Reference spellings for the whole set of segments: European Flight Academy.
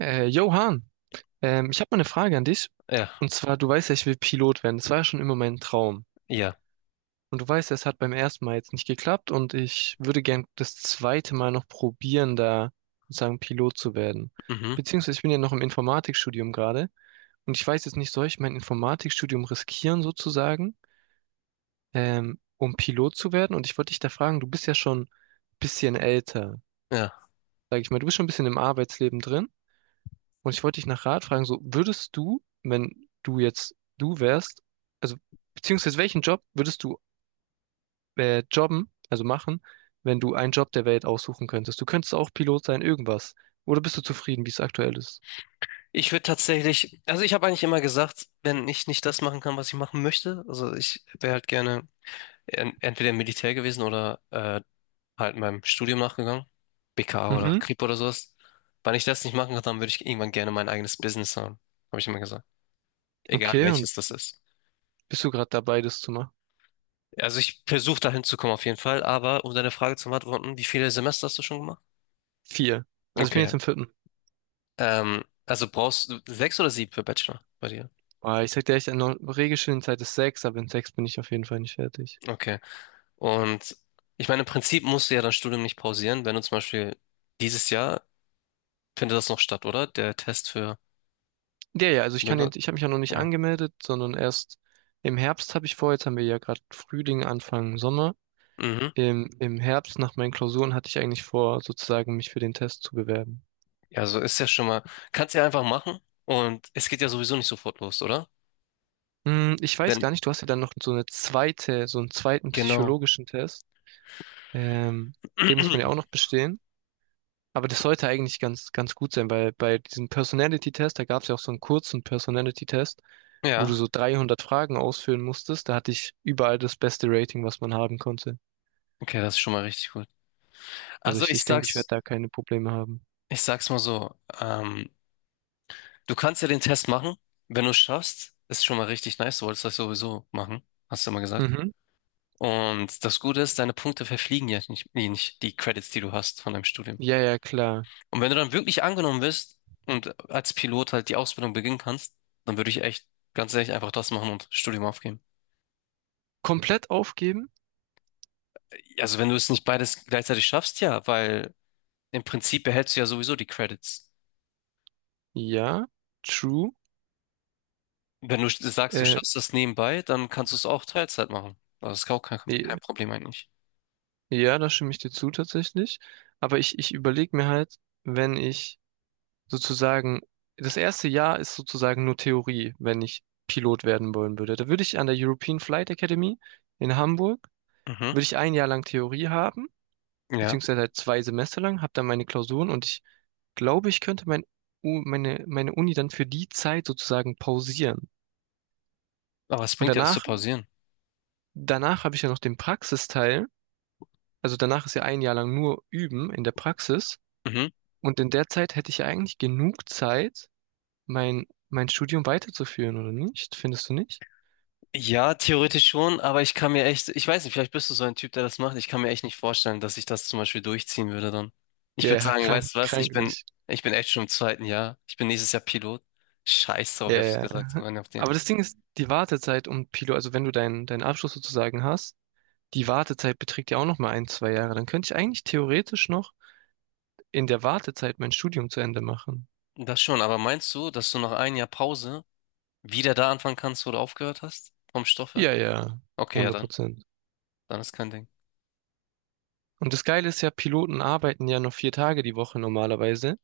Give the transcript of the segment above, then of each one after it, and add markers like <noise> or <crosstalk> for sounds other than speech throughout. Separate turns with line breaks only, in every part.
Johann, ich habe mal eine Frage an dich.
Ja,
Und zwar, du weißt ja, ich will Pilot werden. Das war ja schon immer mein Traum.
ja,
Und du weißt ja, es hat beim ersten Mal jetzt nicht geklappt und ich würde gern das zweite Mal noch probieren, da sozusagen Pilot zu werden.
mhm,
Beziehungsweise ich bin ja noch im Informatikstudium gerade und ich weiß jetzt nicht, soll ich mein Informatikstudium riskieren sozusagen, um Pilot zu werden? Und ich wollte dich da fragen, du bist ja schon ein bisschen älter,
ja.
sag ich mal, du bist schon ein bisschen im Arbeitsleben drin. Und ich wollte dich nach Rat fragen, so würdest du, wenn du jetzt du wärst, also beziehungsweise welchen Job würdest du jobben, also machen, wenn du einen Job der Welt aussuchen könntest? Du könntest auch Pilot sein, irgendwas. Oder bist du zufrieden, wie es aktuell ist?
Ich würde tatsächlich, also ich habe eigentlich immer gesagt, wenn ich nicht das machen kann, was ich machen möchte, also ich wäre halt gerne en entweder im Militär gewesen oder halt meinem Studium nachgegangen, BKA oder
Mhm.
Kripo oder sowas. Wenn ich das nicht machen kann, dann würde ich irgendwann gerne mein eigenes Business haben, habe ich immer gesagt. Egal
Okay, und
welches das ist.
bist du gerade dabei, das zu machen?
Also ich versuche dahin zu kommen auf jeden Fall, aber um deine Frage zu beantworten, wie viele Semester hast du schon gemacht?
Vier. Also ich bin
Okay.
jetzt im vierten.
Also brauchst du sechs oder sieben für Bachelor bei dir?
Boah, ich sag dir echt, eine Regelstudienzeit ist sechs, aber in sechs bin ich auf jeden Fall nicht fertig.
Okay. Und ich meine, im Prinzip musst du ja dein Studium nicht pausieren, wenn du zum Beispiel dieses Jahr findet das noch statt, oder? Der Test für
Ja, ja, also ich kann den,
Pinot,
ich habe mich ja noch nicht
genau.
angemeldet, sondern erst im Herbst habe ich vor, jetzt haben wir ja gerade Frühling, Anfang Sommer.
Mhm.
Im Herbst nach meinen Klausuren hatte ich eigentlich vor, sozusagen mich für den Test zu bewerben.
Ja, so ist ja schon mal. Kannst ja einfach machen und es geht ja sowieso nicht sofort los, oder?
Ich weiß
Wenn,
gar nicht, du hast ja dann noch so eine zweite, so einen zweiten
genau.
psychologischen Test. Ähm, Den muss man ja auch
<clears throat>
noch bestehen. Aber das sollte eigentlich ganz, ganz gut sein, weil bei diesem Personality-Test, da gab es ja auch so einen kurzen Personality-Test, wo du
Ja,
so 300 Fragen ausfüllen musstest. Da hatte ich überall das beste Rating, was man haben konnte.
okay, das ist schon mal richtig gut.
Also
Also
ich, ich denke, ich werde da keine Probleme haben.
ich sag's mal so, du kannst ja den Test machen, wenn du es schaffst, ist schon mal richtig nice, du wolltest das sowieso machen, hast du immer gesagt.
Mhm.
Und das Gute ist, deine Punkte verfliegen ja nicht, nee, nicht die Credits, die du hast von deinem Studium.
Ja, ja, klar.
Und wenn du dann wirklich angenommen wirst und als Pilot halt die Ausbildung beginnen kannst, dann würde ich echt ganz ehrlich einfach das machen und Studium aufgeben.
Komplett aufgeben?
Also wenn du es nicht beides gleichzeitig schaffst, ja, weil im Prinzip behältst du ja sowieso die Credits.
Ja. True.
Wenn du sagst, du
Äh,
schaffst das nebenbei, dann kannst du es auch Teilzeit machen. Das ist auch kein
i-
Problem eigentlich.
ja, da stimme ich dir zu tatsächlich. Aber ich überlege mir halt, wenn ich sozusagen, das erste Jahr ist sozusagen nur Theorie, wenn ich Pilot werden wollen würde. Da würde ich an der European Flight Academy in Hamburg,
Mhm,
würde ich ein Jahr lang Theorie haben,
ja,
beziehungsweise halt 2 Semester lang, habe dann meine Klausuren und ich glaube, ich könnte meine Uni dann für die Zeit sozusagen pausieren.
aber es
Und
bringt ja, das zu
danach,
pausieren.
danach habe ich ja noch den Praxisteil. Also danach ist ja ein Jahr lang nur Üben in der Praxis.
Mhm.
Und in der Zeit hätte ich ja eigentlich genug Zeit, mein Studium weiterzuführen, oder nicht? Findest du nicht?
Ja, theoretisch schon, aber ich kann mir echt, ich weiß nicht, vielleicht bist du so ein Typ, der das macht. Ich kann mir echt nicht vorstellen, dass ich das zum Beispiel durchziehen würde dann. Ich
Ja,
würde
ja,
sagen,
krank,
weißt du was,
krank nicht.
ich bin echt schon im zweiten Jahr. Ich bin nächstes Jahr Pilot. Scheiß drauf,
Ja,
hätte ich
ja, ja.
gesagt, so
<laughs>
rein auf den.
Aber das Ding ist, die Wartezeit also wenn du deinen Abschluss sozusagen hast, die Wartezeit beträgt ja auch noch mal ein, zwei Jahre. Dann könnte ich eigentlich theoretisch noch in der Wartezeit mein Studium zu Ende machen.
Das schon, aber meinst du, dass du nach einem Jahr Pause wieder da anfangen kannst, wo du aufgehört hast? Vom Stoff her?
Ja, ja,
Okay, ja
hundert
dann.
Prozent.
Dann ist kein Ding.
Und das Geile ist ja, Piloten arbeiten ja noch 4 Tage die Woche normalerweise.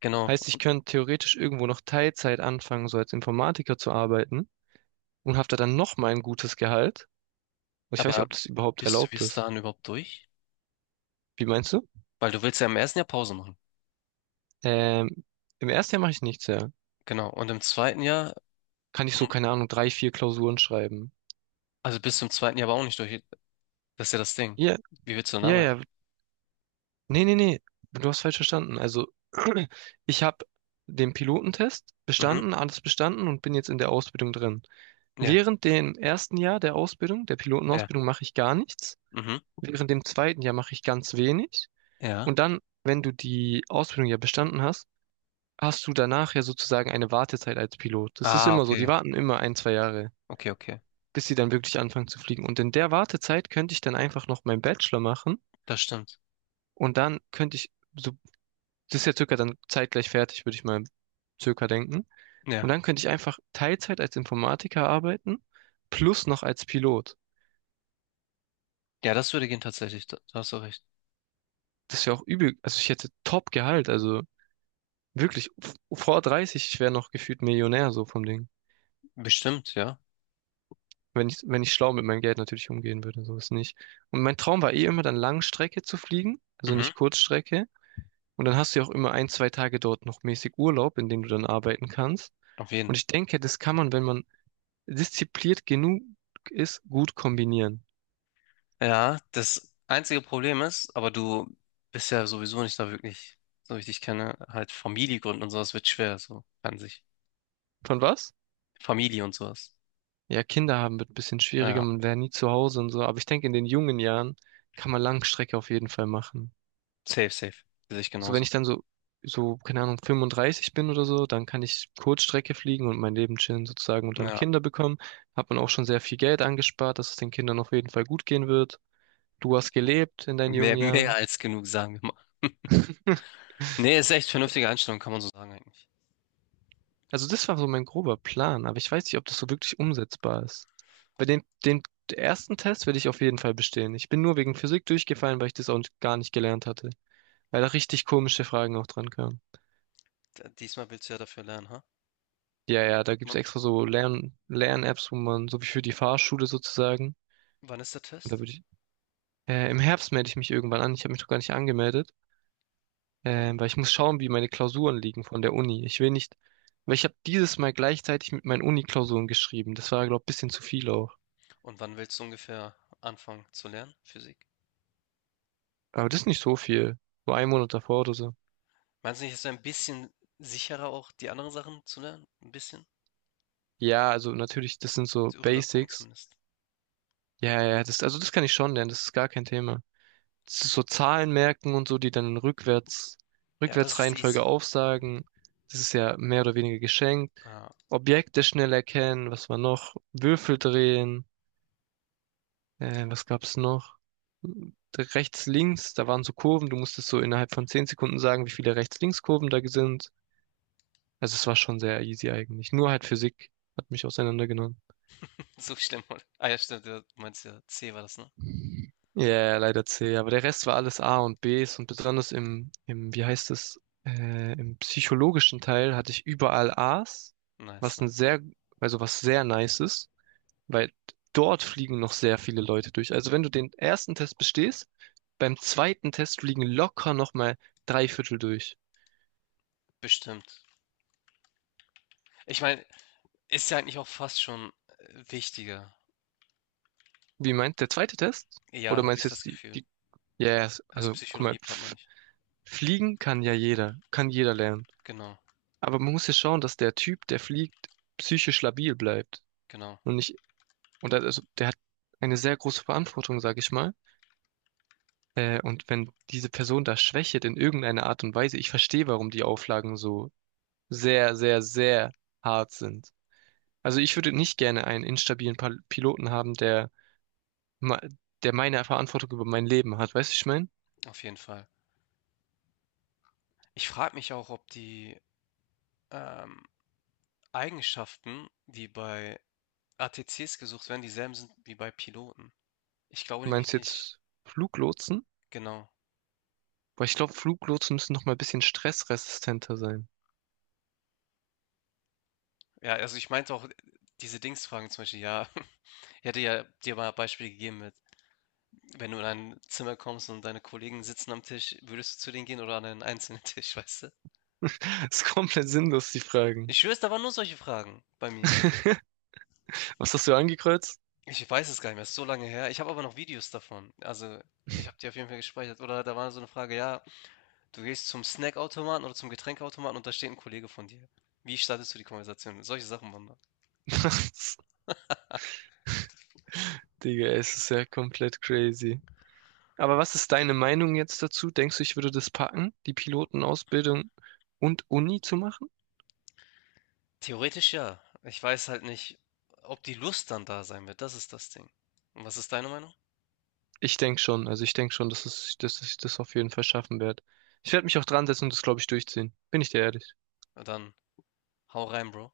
Genau.
Heißt, ich könnte theoretisch irgendwo noch Teilzeit anfangen, so als Informatiker zu arbeiten, und haftet dann nochmal ein gutes Gehalt. Und ich weiß nicht,
Aber
ob das überhaupt
bist du
erlaubt
bis
ist.
dahin überhaupt durch?
Wie meinst du?
Weil du willst ja im ersten Jahr Pause machen.
Ähm, Im ersten Jahr mache ich nichts, ja.
Genau. Und im zweiten Jahr,
Kann ich so, keine Ahnung, drei, vier Klausuren schreiben.
also bis zum zweiten Jahr aber auch nicht durch. Das ist ja das Ding.
Ja,
Wie willst du denn
ja,
arbeiten?
ja. Nee, nee, nee. Du hast falsch verstanden. Also, <clears throat> ich habe den Pilotentest
Mhm.
bestanden, alles bestanden und bin jetzt in der Ausbildung drin.
Ja,
Während dem ersten Jahr der Ausbildung, der
ja,
Pilotenausbildung, mache ich gar nichts.
mhm.
Während dem zweiten Jahr mache ich ganz wenig.
Ja.
Und dann, wenn du die Ausbildung ja bestanden hast, hast du danach ja sozusagen eine Wartezeit als Pilot. Das ist
Ah,
immer so, die
okay.
warten immer ein, zwei Jahre,
Okay, okay.
bis sie dann wirklich anfangen zu fliegen. Und in der Wartezeit könnte ich dann einfach noch meinen Bachelor machen
Das stimmt.
und dann könnte ich, so, das ist ja circa dann zeitgleich fertig, würde ich mal circa denken. Und
Ja.
dann könnte ich einfach Teilzeit als Informatiker arbeiten, plus noch als Pilot.
Ja, das würde gehen tatsächlich. Da, da hast du recht.
Das ist ja auch übel, also ich hätte Top-Gehalt, also wirklich, vor 30, ich wäre noch gefühlt Millionär so vom Ding.
Bestimmt, ja.
Wenn ich schlau mit meinem Geld natürlich umgehen würde, so ist nicht. Und mein Traum war eh immer dann Langstrecke zu fliegen, also
Mhm.
nicht Kurzstrecke. Und dann hast du ja auch immer ein, zwei Tage dort noch mäßig Urlaub, in dem du dann arbeiten kannst.
Auf jeden.
Und ich denke, das kann man, wenn man diszipliniert genug ist, gut kombinieren.
Ja, das einzige Problem ist, aber du bist ja sowieso nicht da wirklich, so wie ich dich kenne, halt Familie gründen und sowas wird schwer, so an sich.
Von was?
Familie und sowas.
Ja, Kinder haben wird ein bisschen schwieriger,
Ja,
man wäre nie zu Hause und so. Aber ich denke, in den jungen Jahren kann man Langstrecke auf jeden Fall machen.
safe, safe. Sehe ich
So, wenn
genauso.
ich dann keine Ahnung, 35 bin oder so, dann kann ich Kurzstrecke fliegen und mein Leben chillen sozusagen und dann
Ja,
Kinder bekommen. Hat man auch schon sehr viel Geld angespart, dass es den Kindern auf jeden Fall gut gehen wird. Du hast gelebt in deinen jungen
mehr, mehr
Jahren.
als genug, sagen wir mal.
<laughs>
Nee, ist echt vernünftige Einstellung, kann man so sagen eigentlich.
Also das war so mein grober Plan, aber ich weiß nicht, ob das so wirklich umsetzbar ist. Bei dem ersten Test werde ich auf jeden Fall bestehen. Ich bin nur wegen Physik durchgefallen, weil ich das auch gar nicht gelernt hatte. Weil da richtig komische Fragen auch dran kamen.
D- Diesmal willst du ja dafür lernen, ha?
Ja, ja, da gibt's
W
extra so Lern-Apps, wo man, so wie für die Fahrschule sozusagen.
wann ist der
Und da
Test?
würde ich, im Herbst melde ich mich irgendwann an. Ich habe mich noch gar nicht angemeldet,
Um,
weil ich muss schauen, wie meine Klausuren liegen von der Uni. Ich will nicht, weil ich habe dieses Mal gleichzeitig mit meinen Uni-Klausuren geschrieben. Das war, glaube ich, ein bisschen zu viel auch.
und wann willst du ungefähr anfangen zu lernen, Physik?
Aber das ist nicht so viel. So ein Monat davor oder so.
Meinst du nicht, es wäre ein bisschen sicherer, auch die anderen Sachen zu lernen? Ein bisschen?
Ja, also natürlich, das sind so
Rüber gucken
Basics.
zumindest.
Ja, ja, das, also das kann ich schon lernen. Das ist gar kein Thema. So Zahlen merken und so, die dann rückwärts,
Ja, das ist
Rückwärtsreihenfolge
easy.
aufsagen. Das ist ja mehr oder weniger geschenkt.
Ah,
Objekte schnell erkennen, was war noch? Würfel drehen, was gab's noch? Rechts, links, da waren so Kurven, du musstest so innerhalb von 10 Sekunden sagen, wie viele Rechts-Links-Kurven da sind. Also es war schon sehr easy eigentlich. Nur halt Physik hat mich auseinandergenommen.
<laughs> so schlimm, oder? Ah ja, stimmt, du meinst ja, C war das, ne?
Ja, ja, leider C, aber der Rest war alles A und Bs und besonders im, im, wie heißt es, im psychologischen Teil hatte ich überall As,
Nice,
was ein
nice.
sehr, also was sehr nice ist, weil dort fliegen noch sehr viele Leute durch. Also wenn du den ersten Test bestehst, beim zweiten Test fliegen locker nochmal drei Viertel durch.
Bestimmt. Ich meine, ist ja eigentlich auch fast schon wichtiger.
Wie meint der zweite Test? Oder
Ja, habe
meinst
ich
du
das
jetzt
Gefühl.
ja, yes,
Also
also guck mal,
Psychologie-Part meine ich.
fliegen kann ja jeder, kann jeder lernen.
Genau,
Aber man muss ja schauen, dass der Typ, der fliegt, psychisch labil bleibt.
genau,
Und nicht, und also, der hat eine sehr große Verantwortung, sag ich mal. Und wenn diese Person da schwächelt in irgendeiner Art und Weise, ich verstehe, warum die Auflagen so sehr, sehr, sehr hart sind. Also ich würde nicht gerne einen instabilen Piloten haben, der, ma- der meine Verantwortung über mein Leben hat. Weißt du, ich meine?
auf jeden Fall. Ich frage mich auch, ob die ähm, Eigenschaften, die bei ATCs gesucht werden, dieselben sind wie bei Piloten. Ich glaube
Du
nämlich
meinst
nicht.
jetzt Fluglotsen?
Genau.
Weil ich glaube, Fluglotsen müssen noch mal ein bisschen stressresistenter sein.
Ja, also ich meinte auch diese Dingsfragen zum Beispiel, ja, <laughs> ich hätte ja dir mal Beispiele gegeben mit, wenn du in ein Zimmer kommst und deine Kollegen sitzen am Tisch, würdest du zu denen gehen oder an einen einzelnen <laughs> Tisch, weißt du?
<laughs> Das ist komplett sinnlos, die Fragen.
Ich schwöre, da waren nur solche Fragen bei mir.
<laughs> Was hast du angekreuzt?
Ich weiß es gar nicht mehr, ist so lange her. Ich habe aber noch Videos davon. Also, ich habe die auf jeden Fall gespeichert. Oder da war so eine Frage, ja, du gehst zum Snackautomaten oder zum Getränkeautomaten und da steht ein Kollege von dir. Wie startest du die Konversation? Solche Sachen waren da.
<laughs> Digga, es ist ja komplett crazy. Aber was ist deine Meinung jetzt dazu? Denkst du, ich würde das packen, die Pilotenausbildung und Uni zu machen?
Theoretisch ja. Ich weiß halt nicht, ob die Lust dann da sein wird. Das ist das Ding. Und was ist deine Meinung?
Ich denke schon. Also ich denke schon, dass es, dass ich das auf jeden Fall schaffen werde. Ich werde mich auch dran setzen und das, glaube ich, durchziehen. Bin ich dir ehrlich.
Na dann hau rein, Bro.